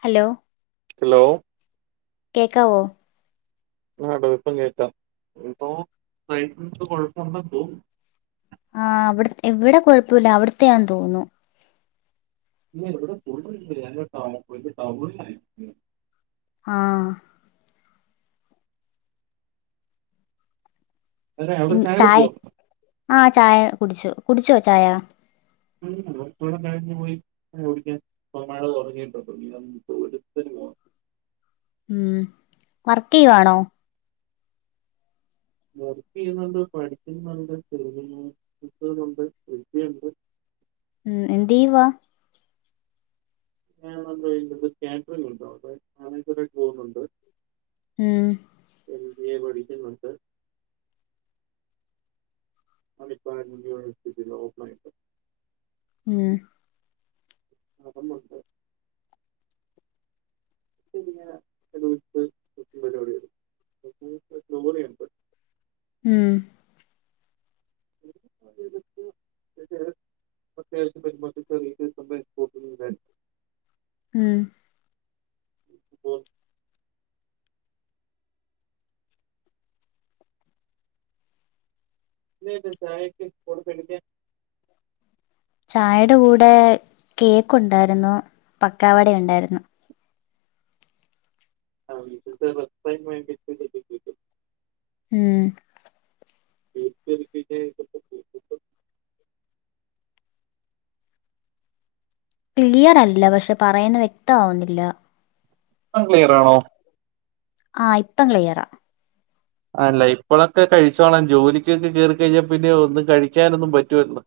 Hello hello കേക്കാവോ ആടോ ഇപ്പം കേക്കാം എന്തോ റേഞ്ച് കൊയപ്പണ്ടെന്ന് തോന്നുന്നു. ആഹ് അവിടെ ഇവിടെ കുഴപ്പല്ല അവിടുത്തെന്ന് തോന്നുന്നു. ഇല്ല ഇവിടെ [unintelligible] ആഹ് അതെ പി അവിടെ ചായ കുടിച്ചോ ആഹ് ചായ കുടിച്ചു കുടിച്ചോ ചായ [unintelligible] കഴിഞ് പോയി [unintelligible] മഴ [unintelligible] ഉം വർക്ക് ചെയ്യുവാണോ വർക്ക് ചെയ്യുന്നുണ്ട് പഠിക്കുന്നുണ്ട് ചെറിയ ഒരു [unintelligible] ഉം എന്തീയ് വാ ഞാൻ നല്ല കാറ്ററിംഗ് ഉണ്ട് അവിടെ മാനേജർ ആയിട്ട് പോകുന്നുണ്ട് ഉം എംബിഎ പഠിക്കുന്നുണ്ട് [unintelligible] യൂർസിറ്റ ഓപ്പ ആയിട്ട് ഉം അതൊന്നണ്ട് ശരിയ ലോറിയുണ്ട് ഉം [unintelligible] ഉം പോ ഇന്നെന്താ ചായക്ക് [unintelligible] പെണ്ണിന്റെ ചായയുടെ കൂടെ കേക്ക് ഉണ്ടായിരുന്നു പക്കാവട ഉണ്ടായിരുന്നു ആ വീട്ടിൽത്തെറെസ്റ്റ് ടൈം [unintelligible] ഉം [inaudible] ക്ലിയർ അല്ല പക്ഷെ പറയുന്ന വ്യക്തമാവുന്നില്ല ഇപ്പക്ലിയർ ആണോ ആഹ് ഇപ്പം ക്ലിയറ അല്ല ഇപ്പോഴൊക്കെ കഴിച്ചോളൻ ജോലിക്കൊക്കെ കേറി കഴിഞ്ഞാൽ പിന്നെ ഒന്നും കഴിക്കാനൊന്നും പറ്റുവല്ലോ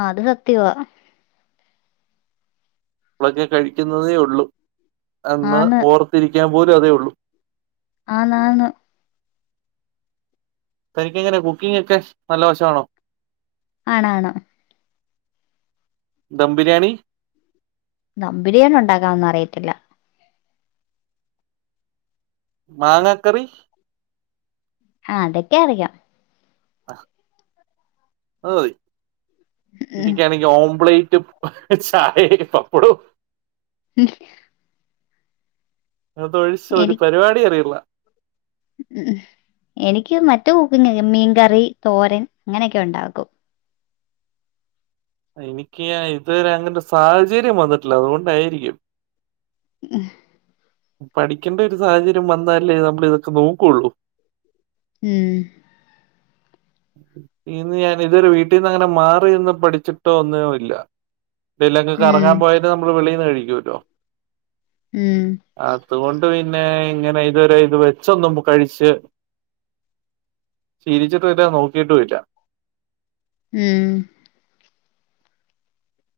ആഹ്അത് സത്യവാ ഇപ്പളക്കെ കഴിക്കുന്നതേ ഉള്ളൂ അന്ന് ആന്ന് ഓർത്തിരിക്കാൻ പോലും അതേ ഉള്ളു ആന്നാ ന്നാണ് തനിക്ക് എങ്ങനെ കുക്കിംഗ് ഒക്കെ നല്ല വശമാണോ ആണ് ആണ് ദം ബിരിയാണി ദം ബിരിയാണി ഉണ്ടാക്കാംന്ന് അറയത്തില്ല മാങ്ങ കറി ആഹ് അതൊക്കെ അറിയാം ആ അത് മതി ഉം നിക്കക്കാണി ഓംബ്ലേറ്റും ചായേം പപ്പടോം ഉം അതൊഴിച്ച് ഒരു എനി പരിപാടി അറിയില്ല ഉം എനിക്ക് മറ്റേ കുക്കിംഗ് മീൻകറി, തോരൻ അങ്ങനെയൊക്കെ ഉണ്ടാക്കും എനിക്ക് ഇതുവരെ അങ്ങൻ ത്തെ സാഹചര്യം വന്നിട്ടില്ല അതുകൊണ്ടായിരിക്കും ഏ പഠിക്കുമ്പോ ഒരു സാഹചര്യം വന്നാലേ നമ്മളിതൊക്കെ നോക്കുള്ളൂ ഉം ഇന്ന് ഞാൻ ഇതൊരു വീട്ടിൽന്ന് അങ്ങനെ മാറിന്ന് പഠിച്ചിട്ടോ ഒന്നും ഇല്ല ഇല്ലെങ്ങക്ക് ഉം കറങ്ങാൻ പോയാല് നമ്മള് വെളിന്ന് കഴിക്കൊല്ലോ ഉം അതുകൊണ്ട് പിന്നെ ഇങ്ങനെ ഇതവരെ ഇത് വെച്ചൊന്നും കഴിച്ച് [unintelligible] രിച്ചിട്ടും ഇല്ല നോക്കിട്ടും ഇല്ല ഉം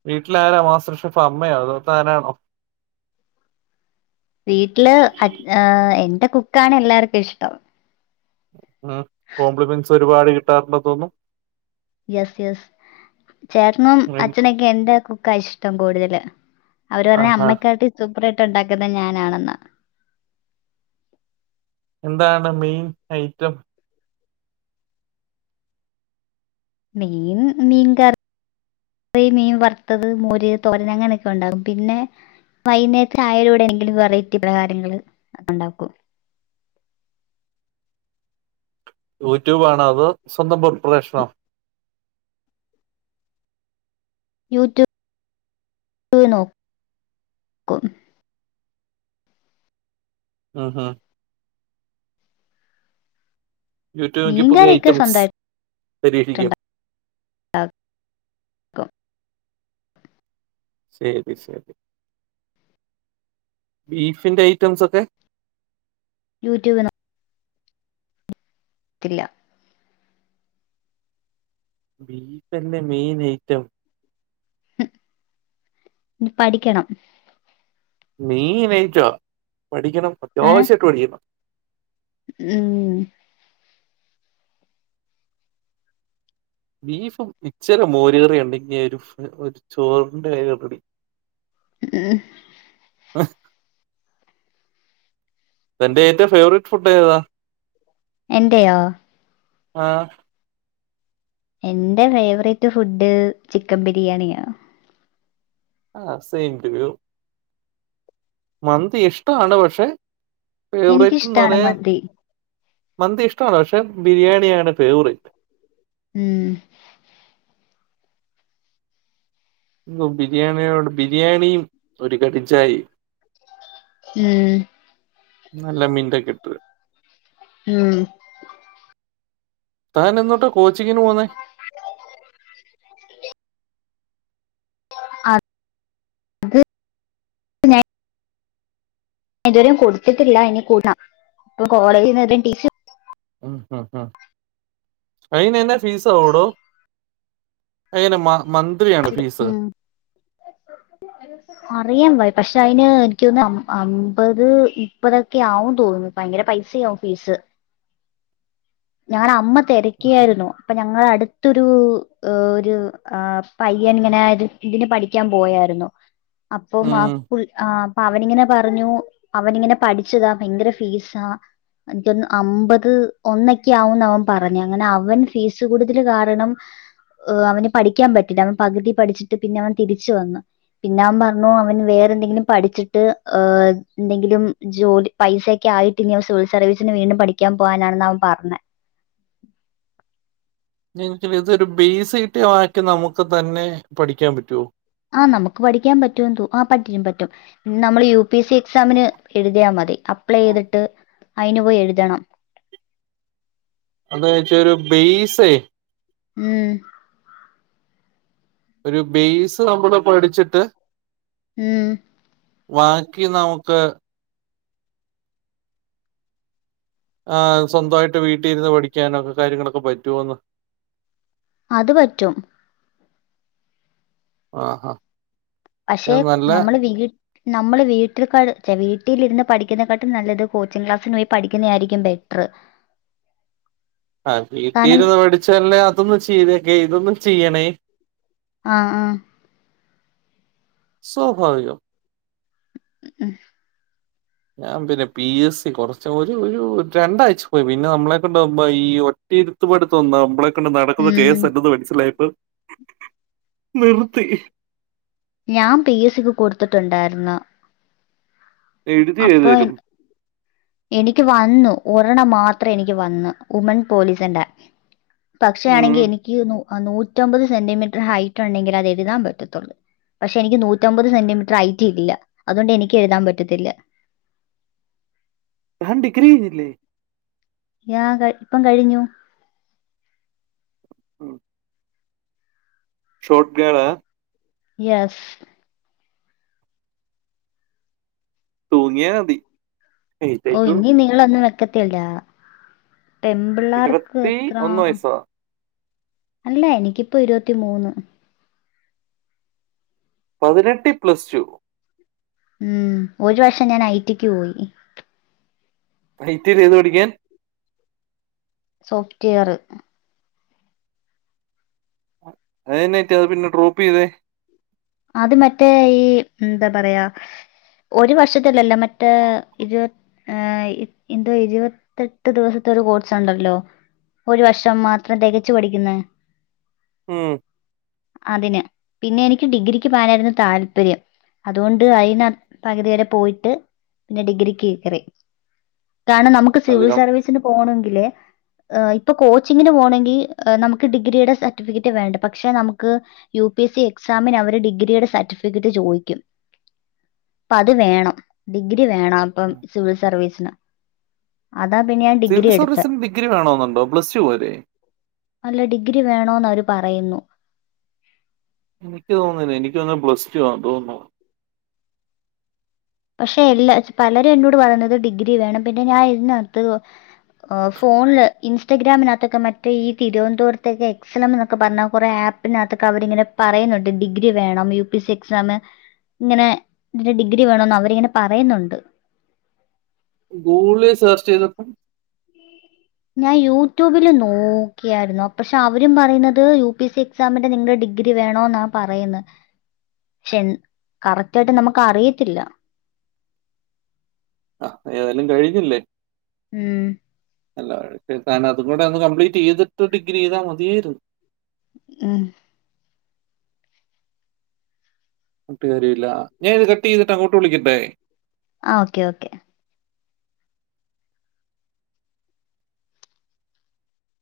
വീട്ടിലാര മാസ്റ്റർ ഷെഫ് അമ്മയോ അതൊ തന്നാണോ വീട്ടില് അ എന്റെ കുക്കാണ് എല്ലാവർക്കും ഇഷ്ടം ഉം കോംപ്ലിമെന്റ്സ് ഒരുപാട് കിട്ടാറുണ്ടന്ന് തോന്നുന്നു യെസ് യെസ് ചേട്ടനും തോന്നുന്നു അച്ഛനൊക്കെ എന്റെ കുക്കാ ഇഷ്ടം കൂടുതല് അവര് പർഞ്ഞേ ആഹാ അമ്മക്കാട്ടി സൂപ്പർായിട്ട് ഉണ്ടാക്കുന്നെ ഞാനാണെന്നാ എന്താണ് മെയ്ൻ ഐറ്റം മീന് മീൻക റി മീൻ വർത്തത് മോര് തോരന് അങ്ങനെയൊക്കെ ഉണ്ടാകും പിന്നെ വൈന്നേര ചായാലൂടെ [unintelligible] ങ്കിലും വെറൈറ്റി പലഹാങ്ങള് ഉണ്ടാക്കും യൂട്യൂബ് ആണോ അതോ സ്വന്തം പ്രിപ്പറേഷനോ യൂടൂബ് [unintelligible] നോക്കും ഉം ഉം യൂട്യൂബ് നോക്കി പുതിയ മീൻകറിയൊക്കെ ഐറ്റംസ് സ്വന്തമായിട്ട് പരീക്ഷിക്കും ആ ക്കും ശരി ശരി ബീഫിന്റെ ഐറ്റംസ് ഒക്കെ യൂട്യൂബന്നെ ഇല്ല ബീഫന്റെ മെയിൻ ഐറ്റം പഠിക്കണം മെയിൻയിറ്റോ പഠിക്കണം ഏ അത്യാവശ്യ [unintelligible] പഠിക്കണം ഉം ബീഫും ഇച്ചരെ മോർ കറിയെണ്ടെങ്കെ ഒരു ചോറിന്റെ [unintelligible] ഉം ആഹ് എന്റെ ഏറ്റവും പ്ലേവർ ഫുഡ് ഏതാ എന്റെയോ ആഹ് എന്റെ ഫേവറേറ്റ് ഫുഡ് ചിക്കൻ ബിരിയാണിയാ ആഹ് സെയിം റിവ്യൂ മന്തി ഇഷ്ടമാണ് പക്ഷെ ഫേവറേറ്റ്ന്ന് എനിക്കിഷ്ടാണ് പറയാ മന്തി മന്തി ഇഷ്ടവാണ് പക്ഷെ ബിരിയാണിയാണ് ഫേവരേറ്റ് ഉം ബിരിയാണിയോട് ബിരിയാണിയും ഒരു കടിച്ചായി ഉം നല്ല മിന്റ് ഒക്കെയിട്ട് ഉം താൻ എന്ന് തൊട്ട കോച്ചിങ്ങിന് പോകന്നേ അ അത് എതുവരും കൊടുത്തിട്ടില്ല അനി കൂടാം ഇപ്പൊ കോളേജിൽ ടീസി ഉ ഹ ഹ അയിന്ന്നെ ഫീസ ആകുടോ എങ്ങനെ മന്ത് ഉം അറിയാൻ വയ്യ പക്ഷെ അതിന് എനക്ക് തോന്നുന്നു അമ്പത് മുപ്പതൊക്കെ ആവുംന്ന് തോന്നുന്നത് ഭയങ്കര പൈസയാവും ഫീസ് ഞങ്ങള അമ്മ തിരക്കിയായിരുന്നു അപ്പൊ ഞങ്ങള അടുത്തൊരു ഒരു ആ പയ്യൻ ഇങ്ങനെ ഇതിന് പഠിക്കാൻ പോയായിരുന്നു അപ്പം ആ ഉം അപ്പ അവനിങ്ങനെ പറഞ്ഞു അവനിങ്ങനെ പഠിച്ചതാ ഭയങ്കര ഫീസാ എനിക്കൊന്ന് അമ്പത് ഒന്നൊക്കെ ആവുംന്ന് അവൻ പറഞ്ഞു അങ്ങനെ അവൻ ഫീസ് കൂടുതൽ കാരണം അവന് പഠിക്കാൻ പറ്റിയില്ല അവൻ പകുതി പഠിച്ചിട്ട് പിന്നെ അവൻ തിരിച്ച വന്നു പിന്നെ അവൻ പറഞ്ഞു അവൻ വേറെ എന്തെങ്കിലും പഠിച്ചിട്ട് ഹ എന്തെങ്കിലും ജോലി പൈസയക്കെ ആയിട്ട് ഇനി സിവിൽ സർവീസിന് വീണ്ടും പഠിക്കാൻ പോകാനാണ് ന അവൻ പറഞ്ഞത് നി ഇതൊരു ബേസിട്ടി ആക്കി നമുക്ക് തന്നെ പഠിക്കാൻ പറ്റുവോ ആഹ് നമുക്ക് പഠിക്കാൻ പറ്റും ത ആ പറ്റും പറ്റും നമ്മള് യു പി എസ് സി എക്സാമിന് എഴുതിയാ മതി അപ്ലൈ ചെയ്തിട്ട് അതിന് പോയി എഴുതണം അതാ വെച്ചാരു ബെയ്സേ. ഉം ഒരു ബേസ് നമ്മള് പടിച്ചിട്ട്. ഉം ബാക്കി നമുക്ക്. ആ സ്വന്തമായിട്ട് വീട്ടിലിരുന്ന് പഠിക്കാനൊക്കെ കാര്യങ്ങളൊക്കെ പറ്റോന്ന്. അത് പറ്റും ആഹാ. പക്ഷെ ഇത് നല്ല നമ്മള് വീട് നമ്മൾ വീട്ടിലി വീട്ടിൽരുന്ന് പഠിക്കുന്നെക്കാട്ടും നല്ലത് കോച്ചിംഗ് ക്ലാസ്സിന് പോയി പഠിക്കുന്നതയിരിക്കും ബെറ്ററ്. ആ കാരണം വീട്ടിരുന്ന് പഠിച്ചല്ലേ അതൊന് ചെയ്തക്കെ ഇതൊന്നും ചെയ്യണേ. ആഹ് ആഹ് സ്വാഭാവികം ഉം ഞാൻ പിന്നെ പി എസ് സി കുറച് ഒരു രണ്ടാഴ്ച പോയി പിന്നെ നമ്മളെ കൊണ്ടവുമ്പ ഈ. ഇരുത്പടുതന്നും നമ്മളെ. നടക്കുന്ന ഉം. കേസല്ലന്ന് മനസ്സിലായപ്പോ നിർത്തി. ഞാൻ പി എസ് സിക്ക് കൊടുത്തിട്ടുണ്ടായിരുന്നു. എഴുതിയോ അപ്പൊ ഏതലും. എനിക്ക് വന്നു ഒരെണ് മാത്രം എനിക്ക് വന് ഉമൻ പോലീസിന്റെ. പക്ഷെ മ്മ്. ആണെങ്കിൽ എനിക്ക് നൂറ്റമ്പത് സെന്റിമീറ്റർ ഹൈറ്റ് ഉണ്ടെങ്കിലെ അത് എഴുതാൻ പറ്റത്തുള്ളൂ. പക്ഷെ എനിക്ക് നൂറ്റമ്പത് സെന്റിമീറ്റർ ഹൈറ്റ് ഇല്ല അതുകൊണ്ട് എനിക്ക് എഴുതാൻ പറ്റത്തില്ല. താൻ ഡിഗ്രി കഴിഞ്ഞില്ലേ? ഞാ ഇത ഇപ്പം കഴിഞ്ഞു. ഉം ഷോട്ട് ഗേളാ? യെസ് തൂങ്ങിയാ മതി ഓഹ് എഴുന്നേറ്റോളൂ. ഇനി നിളവൊന്നും വെക്കത്തില്ല പെംമ്പിള്ളാർക്ക് എത്രാ? വയസ്സാ. അല്ല എനിക്കിപ്പൊ ഇരുപത്തി മൂന്ന് പതിനെട്ടി പ്ല സ് ടു. ഉം ഒരു വർഷം ഞാൻ ഐ. റ്റിക്ക് പോയി. ഐ. റ്റിയില് എത് പഠിക്കാൻ? സോഫ്റ്റ് വെയറ് അഹെന്നാ പറ്റി അത് പിന്നെ ട്രോപ്പ് ചെയ്തെ? അത് മറ്റേ ഈ എന്താ പറയാ ഒരു വർഷത്തലില്ല മറ്റേ ഇരുപ ഏഹ് എന്തോ ഇരുപത്തെട്ട് ദിവസത്തെ ഒരു കോഴ്സുണ്ടല്ലോ? ഒരു വർഷം മാത്രം തെകച്ചു പഠിക്കുന്നെ? ഉം അതിന് പിന്നെ എനിക്ക് ഡിഗ്രി ക്ക് പോവാനായിരുന്നു താല്പര്യം അതുകൊണ്ട് അയിന് പകുതി വരെ പോയിട്ട്. പിന്നെ ഡിഗ്രിക്ക് കേറി കാരണം നമുക്ക് അത് സിവിൽ കം സർവീസിന് പോവണോങ്കില് ഏഹ് ഇപ്പൊ കോച്ചിങ്ങിന് പോകണെങ്കി നമുക്ക് ഡിഗ്രിയുടെ സർട്ടിഫിക്കറ്റ് വേണ്ട പക്ഷെ നമുക്ക് യു പി എസ് സി എക്സാമിന് അവര് ഡിഗ്രി ഡിഗ്രിയുടെ സർട്ടിഫിക്കറ്റ് ചോദിക്കും അപ്പൊ അത് വേണം ഡിഗ്രി വേണം അപ്പം സിവിൽ സർവീസിന് അതാ പിന്നെ ഞാൻ ഡിഗ്രി സിവിൽ എടുത്തേ. സർവീസിന് ഡിഗ്രി വേണോന്നുണ്ടോ? പ്ലസ് ടു പോരെ? അല്ല ഡിഗ്രി വേണോന്ന് അവര് പറയുന്നു. എനിക്ക് തോന്ന്ല്ല എനിക്ക് തോന്നുന്നെ പ്ലസ്ട്ടുവാന്ന് തോന്നുന്നു പക്ഷെ എല്ലാ പലരും എന്നോട് പറയ്ന്നത് ഡിഗ്രി വേണം പിന്നെ ഞാൻ ഇതിനാത്ത് എഹ് ഫോണ്ല് ഇൻസ്റ്റഗ്രാമിനകത്തൊക്കെ മറ്റേ ഈ തിരുവനന്തപുരത്തെക്കെ എക്സെലം എന്നൊക്കെ പറ്ഞ്ഞ കൊറെ ആപ്പ് നകത്തൊക്കെ അവരിങ്ങനെ പറയുന്നുണ്ട് ഡിഗ്രി വേണം യു പി സി എക്സാമിന് ഇങ്ങനെ ഇതിന്റെ ഡിഗ്രി വേണോന്ന് അവരിങ്ങനെ പറയുന്നുണ്ട് ഗൂഗ്ളീ സെർച്ചെയ്തപ്പം ഞാൻ യൂട്യൂബില് നോക്കിയായ്ര്ന്നു പക്ഷെ അവരും പറയുന്നത് യു പി സി എക്സാമിന് നിങ്ങക്ക് ഡിഗ്രി വേണോന്നാ പറയുന്ന് പക്ഷെ എന്താ കറക്റ്റായിട്ട് നമ്മക്ക് അറിയത്തില്ല ആഹ് ഏതായാലും കഴിഞ്ഞില്ലേ? ഉം അല്ലാ താൻ അതും കൂടെയൊന്ന് കംപ്ലീറ്റെയ്ത്ട്ട് ഡിഗ്രി ചെയ്താ മതിയായ്ര്ന്ന് ഉം പറഞ്ഞ്ട്ട് കാര്യവില്ലാ ഞാ ഇത് കട്ടെയ്തിട്ട് അങ്ങോട്ട് വിളിക്കട്ടെ? ആഹ് ഓക്കെ ഓക്കെ